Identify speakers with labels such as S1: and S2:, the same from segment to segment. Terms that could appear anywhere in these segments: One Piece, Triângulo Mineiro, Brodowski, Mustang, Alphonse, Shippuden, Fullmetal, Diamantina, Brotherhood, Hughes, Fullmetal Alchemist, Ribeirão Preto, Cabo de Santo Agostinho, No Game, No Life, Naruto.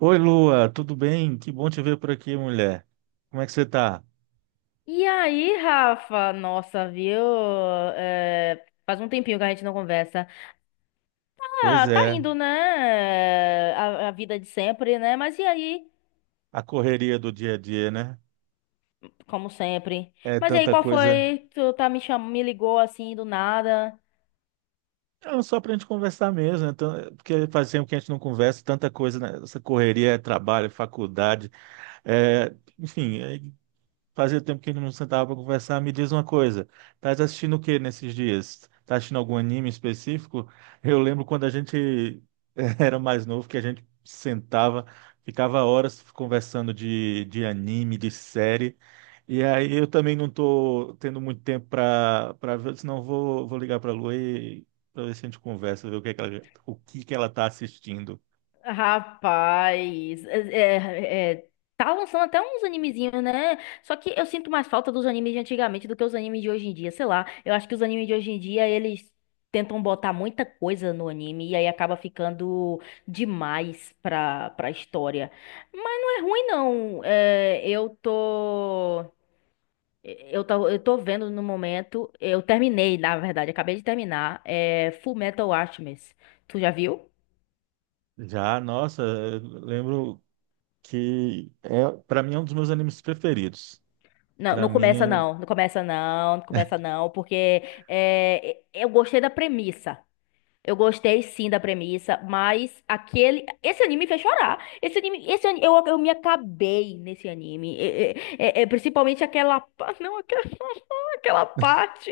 S1: Oi, Lua, tudo bem? Que bom te ver por aqui, mulher. Como é que você tá?
S2: E aí, Rafa? Nossa, viu? É, faz um tempinho que a gente não conversa.
S1: Pois
S2: Ah, tá
S1: é,
S2: indo, né? A vida de sempre, né? Mas e aí?
S1: a correria do dia a dia, né?
S2: Como sempre.
S1: É
S2: Mas e aí,
S1: tanta
S2: qual
S1: coisa.
S2: foi? Tu tá me chamando, me ligou assim do nada.
S1: Não, só pra gente conversar mesmo, né? Porque faz tempo que a gente não conversa, tanta coisa, né? Essa correria é trabalho, faculdade, enfim, fazia tempo que a gente não sentava para conversar. Me diz uma coisa, estás assistindo o que nesses dias? Tá assistindo algum anime específico? Eu lembro quando a gente era mais novo, que a gente sentava, ficava horas conversando de anime, de série. E aí eu também não tô tendo muito tempo para ver, senão vou ligar para a Lua e para ver se a gente conversa, ver o que é que ela, o que que ela tá assistindo.
S2: Rapaz, é, é, tá lançando até uns animezinhos, né? Só que eu sinto mais falta dos animes de antigamente do que os animes de hoje em dia, sei lá. Eu acho que os animes de hoje em dia, eles tentam botar muita coisa no anime e aí acaba ficando demais pra história. Mas não é ruim, não. Eu tô vendo no momento. Eu terminei, na verdade, acabei de terminar, é Fullmetal Alchemist. Tu já viu?
S1: Já, nossa, eu lembro que para mim é um dos meus animes preferidos.
S2: Não,
S1: Para
S2: não
S1: mim,
S2: começa não, não começa não, não começa não, porque é, eu gostei da premissa. Eu gostei sim da premissa, mas esse anime me fez chorar. Esse anime, eu me acabei nesse anime. Principalmente aquela, não, aquela, aquela parte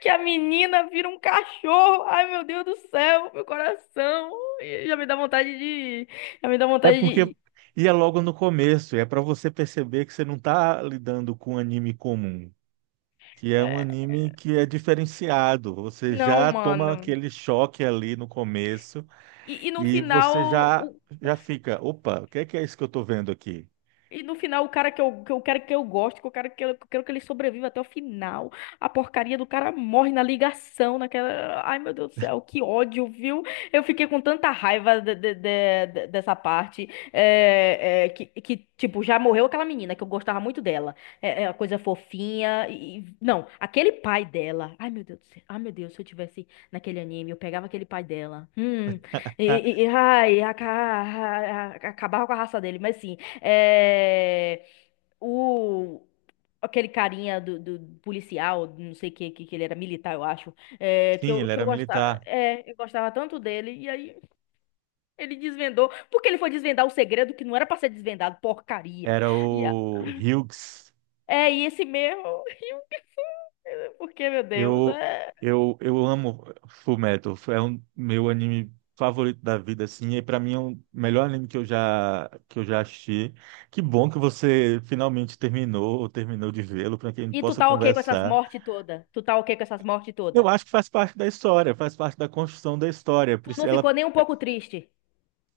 S2: que a menina vira um cachorro. Ai, meu Deus do céu, meu coração. E já me dá vontade de, já me dá
S1: é
S2: vontade
S1: porque
S2: de,
S1: e é logo no começo, é para você perceber que você não está lidando com um anime comum, que é um
S2: eh,
S1: anime que é diferenciado. Você
S2: não,
S1: já toma
S2: mano.
S1: aquele choque ali no começo
S2: E, e no
S1: e
S2: final,
S1: você já
S2: o,
S1: já fica, opa, o que é isso que eu estou vendo aqui?
S2: E no final, o cara que eu quero que eu goste, que eu quero que, que eu quero que ele sobreviva até o final, a porcaria do cara morre na ligação, naquela. Ai, meu Deus do céu, que ódio, viu? Eu fiquei com tanta raiva dessa parte, que, tipo, já morreu aquela menina, que eu gostava muito dela. É, é a coisa fofinha. Não, aquele pai dela. Ai, meu Deus do céu. Ai, meu Deus, se eu tivesse naquele anime, eu pegava aquele pai dela.
S1: Ah,
S2: Ai, acabava com a raça dele, mas sim. É, o, Aquele carinha do policial, não sei que ele era militar, eu acho, que
S1: sim,
S2: eu,
S1: ele
S2: que
S1: era
S2: eu gostava,
S1: militar,
S2: eu gostava tanto dele, e aí ele desvendou, porque ele foi desvendar o segredo que não era pra ser desvendado, porcaria.
S1: era
S2: E, a-
S1: o Hughes.
S2: Esse mesmo, e o que foi? Porque, meu Deus,
S1: Eu,
S2: é...
S1: eu amo Fullmetal, é um meu anime favorito da vida, assim, e para mim é o melhor anime que eu já assisti. Que bom que você finalmente terminou ou terminou de vê-lo para que a gente
S2: E tu
S1: possa
S2: tá ok com essas
S1: conversar.
S2: mortes todas? Tu tá ok com essas mortes
S1: Eu
S2: todas?
S1: acho que faz parte da história, faz parte da construção da história.
S2: Tu não
S1: Ela,
S2: ficou nem um pouco triste?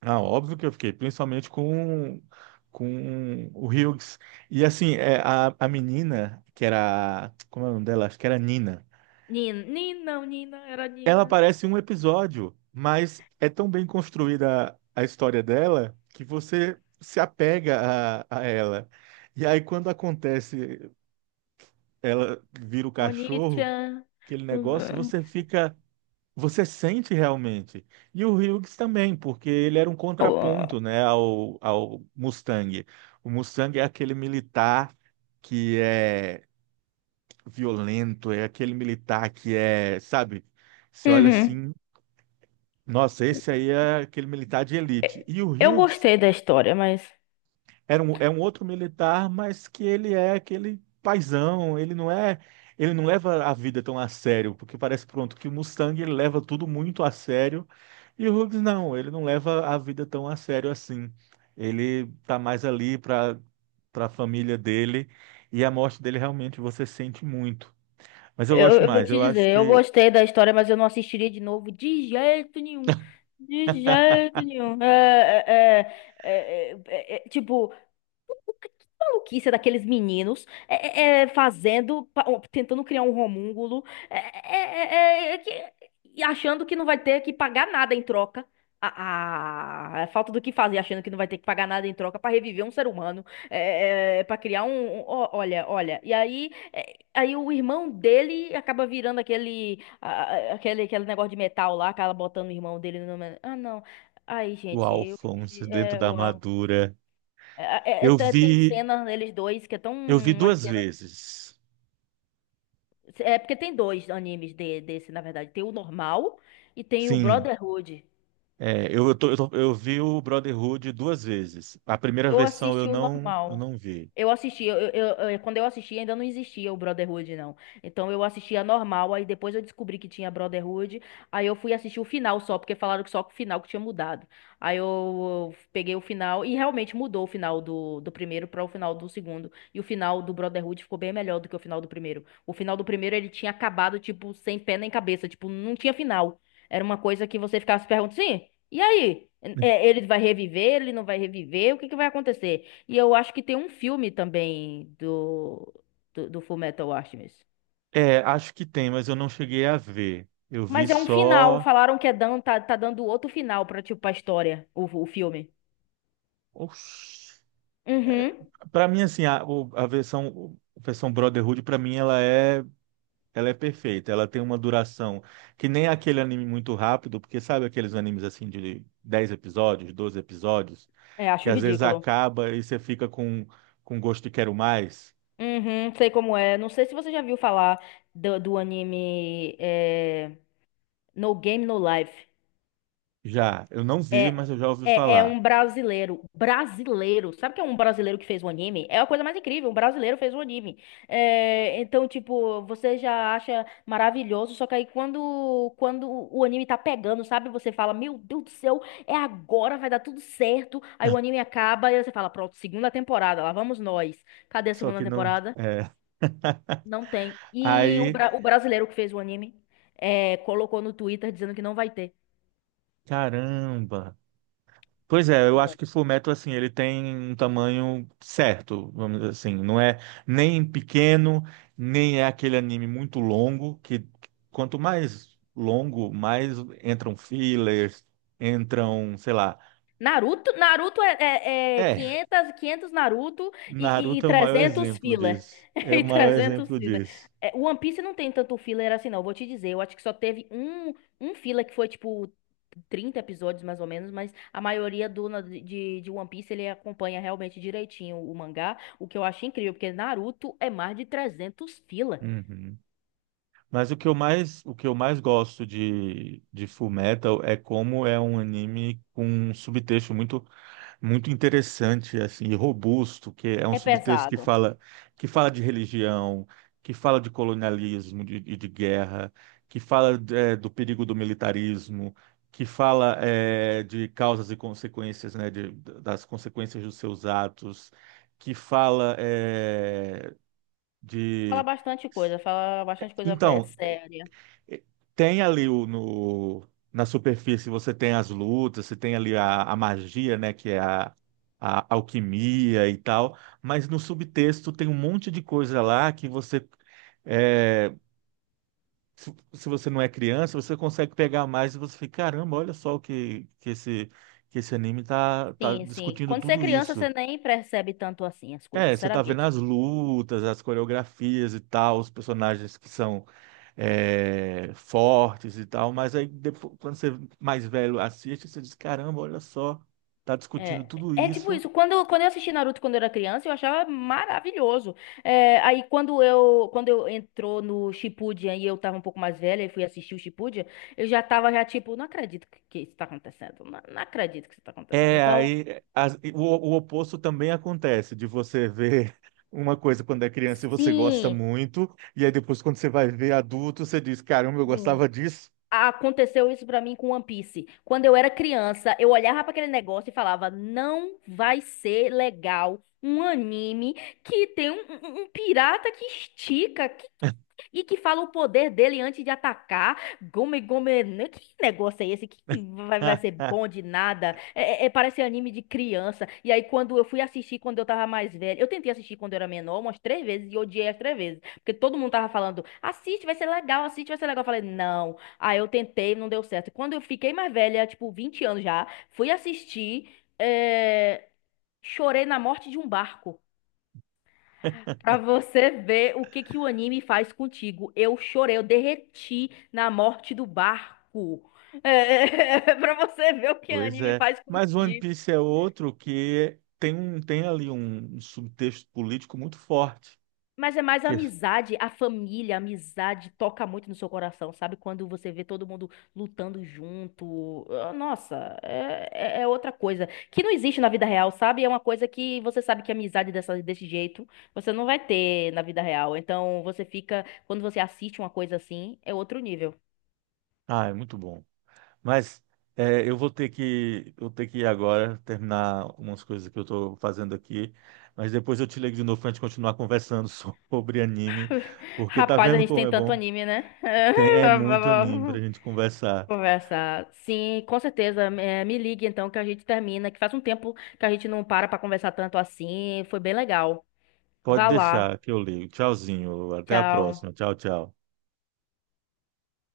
S1: ah, óbvio que eu fiquei, principalmente com o Hughes. E assim, é, a menina que era, como é o nome dela? Acho que era Nina.
S2: Nina, Nina, não, Nina, era
S1: Ela
S2: Nina.
S1: aparece em um episódio, mas é tão bem construída a história dela que você se apega a ela. E aí, quando acontece, ela vira o cachorro,
S2: Onichan.
S1: aquele negócio, você fica. Você sente realmente. E o Hughes também, porque ele era um contraponto,
S2: Ó,
S1: né, ao Mustang. O Mustang é aquele militar que é violento, é aquele militar que é, sabe? Você olha
S2: uhum.
S1: assim. Nossa, esse aí é aquele militar de elite. E o
S2: Eu
S1: Hughes
S2: gostei da história, mas
S1: era um, é um outro militar, mas que ele é aquele paizão, ele não leva a vida tão a sério, porque parece pronto que o Mustang ele leva tudo muito a sério, e o Hughes não, ele não leva a vida tão a sério assim. Ele tá mais ali para para a família dele, e a morte dele realmente você sente muito. Mas eu
S2: eu,
S1: gosto
S2: eu vou
S1: mais,
S2: te
S1: eu acho
S2: dizer, eu
S1: que
S2: gostei da história, mas eu não assistiria de novo de jeito nenhum. De jeito nenhum. Tipo, que maluquice é daqueles meninos fazendo, ó, tentando criar um homúnculo, é, é, é, é, é, que- e achando que não vai ter que pagar nada em troca. A, a falta do que fazer, achando que não vai ter que pagar nada em troca pra reviver um ser humano, é, para criar um, ó, olha, olha. E aí, o irmão dele acaba virando aquele, a- aquele, aquele negócio de metal lá, acaba botando o irmão dele no. Ah, não. Aí,
S1: o
S2: gente,
S1: Alphonse dentro da
S2: eu, é,
S1: armadura.
S2: é- é- é-
S1: Eu
S2: tá, tem
S1: vi
S2: cena neles dois que é tão
S1: Eu vi
S2: uma
S1: duas
S2: cena.
S1: vezes.
S2: É porque tem dois animes desse, na verdade. Tem o normal e tem o
S1: Sim.
S2: Brotherhood.
S1: É, eu vi o Brotherhood duas vezes. A primeira
S2: Eu
S1: versão
S2: assisti o
S1: eu
S2: normal.
S1: não vi.
S2: Eu assisti, quando eu assisti ainda não existia o Brotherhood, não. Então eu assistia normal, aí depois eu descobri que tinha Brotherhood, aí eu fui assistir o final só, porque falaram que só o final que tinha mudado. Aí eu peguei o final e realmente mudou o final do primeiro para o final do segundo. E o final do Brotherhood ficou bem melhor do que o final do primeiro. O final do primeiro ele tinha acabado, tipo, sem pé nem cabeça, tipo, não tinha final. Era uma coisa que você ficava se perguntando, sim, e aí? É, ele vai reviver, ele não vai reviver, o que que vai acontecer? E eu acho que tem um filme também do Fullmetal Alchemist.
S1: É, acho que tem, mas eu não cheguei a ver. Eu vi
S2: Mas é um final.
S1: só.
S2: Falaram que é dando, tá dando outro final pra, tipo, a história, o filme.
S1: Oxi. É,
S2: Uhum.
S1: para mim, assim, a versão Brotherhood, para mim, ela é perfeita, ela tem uma duração que nem aquele anime muito rápido, porque sabe aqueles animes assim de 10 episódios, 12 episódios,
S2: É,
S1: que
S2: acho
S1: às vezes
S2: ridículo.
S1: acaba e você fica com gosto de quero mais?
S2: Uhum, sei como é. Não sei se você já viu falar do anime, No Game, No Life.
S1: Já, eu não vi,
S2: É,
S1: mas eu já ouvi
S2: É
S1: falar.
S2: um brasileiro. Brasileiro. Sabe o que é um brasileiro que fez o anime? É a coisa mais incrível. Um brasileiro fez o anime. É, então, tipo, você já acha maravilhoso. Só que aí quando o anime tá pegando, sabe? Você fala, meu Deus do céu, é agora, vai dar tudo certo. Aí o anime acaba e aí você fala, pronto, segunda temporada, lá vamos nós. Cadê a
S1: Só
S2: segunda
S1: que não.
S2: temporada?
S1: É.
S2: Não tem. E o,
S1: Aí,
S2: bra- o brasileiro que fez o anime, colocou no Twitter dizendo que não vai ter.
S1: caramba! Pois é, eu acho que Fullmetal, assim, ele tem um tamanho certo, vamos dizer assim. Não é nem pequeno, nem é aquele anime muito longo, que quanto mais longo, mais entram fillers, entram, sei lá.
S2: Naruto? Naruto
S1: É,
S2: 500, 500 Naruto e
S1: Naruto é o maior
S2: 300
S1: exemplo
S2: filler.
S1: disso. É o
S2: E
S1: maior
S2: 300
S1: exemplo
S2: filler.
S1: disso.
S2: É, One Piece não tem tanto filler assim, não. Vou te dizer, eu acho que só teve um filler que foi, tipo, 30 episódios, mais ou menos, mas a maioria de One Piece, ele acompanha realmente direitinho o mangá, o que eu acho incrível, porque Naruto é mais de 300 filler.
S1: Uhum. Mas o que eu mais gosto de Fullmetal é como é um anime com um subtexto muito muito interessante assim e robusto, que é um
S2: É
S1: subtexto
S2: pesado.
S1: que fala de religião, que fala de colonialismo e de guerra, que fala é, do perigo do militarismo, que fala é, de causas e consequências, né, de, das consequências dos seus atos, que fala é, de
S2: Fala bastante coisa
S1: então
S2: séria.
S1: tem ali o, no, na superfície, você tem as lutas, você tem ali a magia, né, que é a alquimia e tal, mas no subtexto tem um monte de coisa lá que você, é, se você não é criança, você consegue pegar mais e você fica, caramba, olha só que esse anime tá
S2: Sim, sim.
S1: discutindo
S2: Quando você é
S1: tudo
S2: criança, você
S1: isso.
S2: nem percebe tanto assim as coisas,
S1: É, você tá vendo
S2: sinceramente.
S1: as lutas, as coreografias e tal, os personagens que são é, fortes e tal, mas aí depois, quando você mais velho assiste, você diz, caramba, olha só, tá discutindo
S2: É,
S1: tudo
S2: é tipo
S1: isso.
S2: isso. Quando eu assisti Naruto quando eu era criança, eu achava maravilhoso. É, aí quando eu entrou no Shippuden e eu tava um pouco mais velha e fui assistir o Shippuden, eu já tava já tipo, não acredito que isso tá acontecendo. Não, não acredito que isso tá acontecendo.
S1: É,
S2: Então,
S1: o oposto também acontece, de você ver uma coisa quando é criança e você gosta
S2: sim,
S1: muito, e aí depois quando você vai ver adulto, você diz, caramba, eu
S2: sim.
S1: gostava disso.
S2: Aconteceu isso pra mim com One Piece. Quando eu era criança, eu olhava pra aquele negócio e falava: não vai ser legal um anime que tem um pirata que estica e que fala o poder dele antes de atacar. Gome Gome. Né? Que negócio é esse? Que vai ser bom de nada. Parece anime de criança. E aí, quando eu fui assistir quando eu tava mais velha. Eu tentei assistir quando eu era menor umas três vezes e odiei as três vezes. Porque todo mundo tava falando: assiste, vai ser legal, assiste, vai ser legal. Eu falei: não. Aí eu tentei, não deu certo. Quando eu fiquei mais velha, tipo 20 anos já, fui assistir. é, Chorei na morte de um barco. Pra você ver o que que o anime faz contigo. Eu chorei, eu derreti na morte do barco. É, pra você ver o que o
S1: Pois
S2: anime
S1: é,
S2: faz
S1: mas One
S2: contigo.
S1: Piece é outro que tem, um, tem ali um subtexto político muito forte.
S2: Mas é mais a
S1: Que,
S2: amizade, a família, a amizade toca muito no seu coração, sabe? Quando você vê todo mundo lutando junto. Ah, nossa, é outra coisa. Que não existe na vida real, sabe? É uma coisa que você sabe que amizade dessa, desse jeito você não vai ter na vida real. Então você fica, quando você assiste uma coisa assim, é outro nível.
S1: ah, é muito bom. Mas é, eu ter que ir agora terminar umas coisas que eu estou fazendo aqui, mas depois eu te ligo de novo para a gente continuar conversando sobre anime, porque tá
S2: Rapaz, a
S1: vendo
S2: gente
S1: como
S2: tem
S1: é
S2: tanto
S1: bom?
S2: anime, né?
S1: Tem, é muito anime para a gente conversar.
S2: Conversar. Sim, com certeza. É, me ligue então que a gente termina, que faz um tempo que a gente não para pra conversar tanto assim. Foi bem legal.
S1: Pode
S2: Vá lá.
S1: deixar que eu ligo. Tchauzinho, até a
S2: Tchau.
S1: próxima. Tchau, tchau.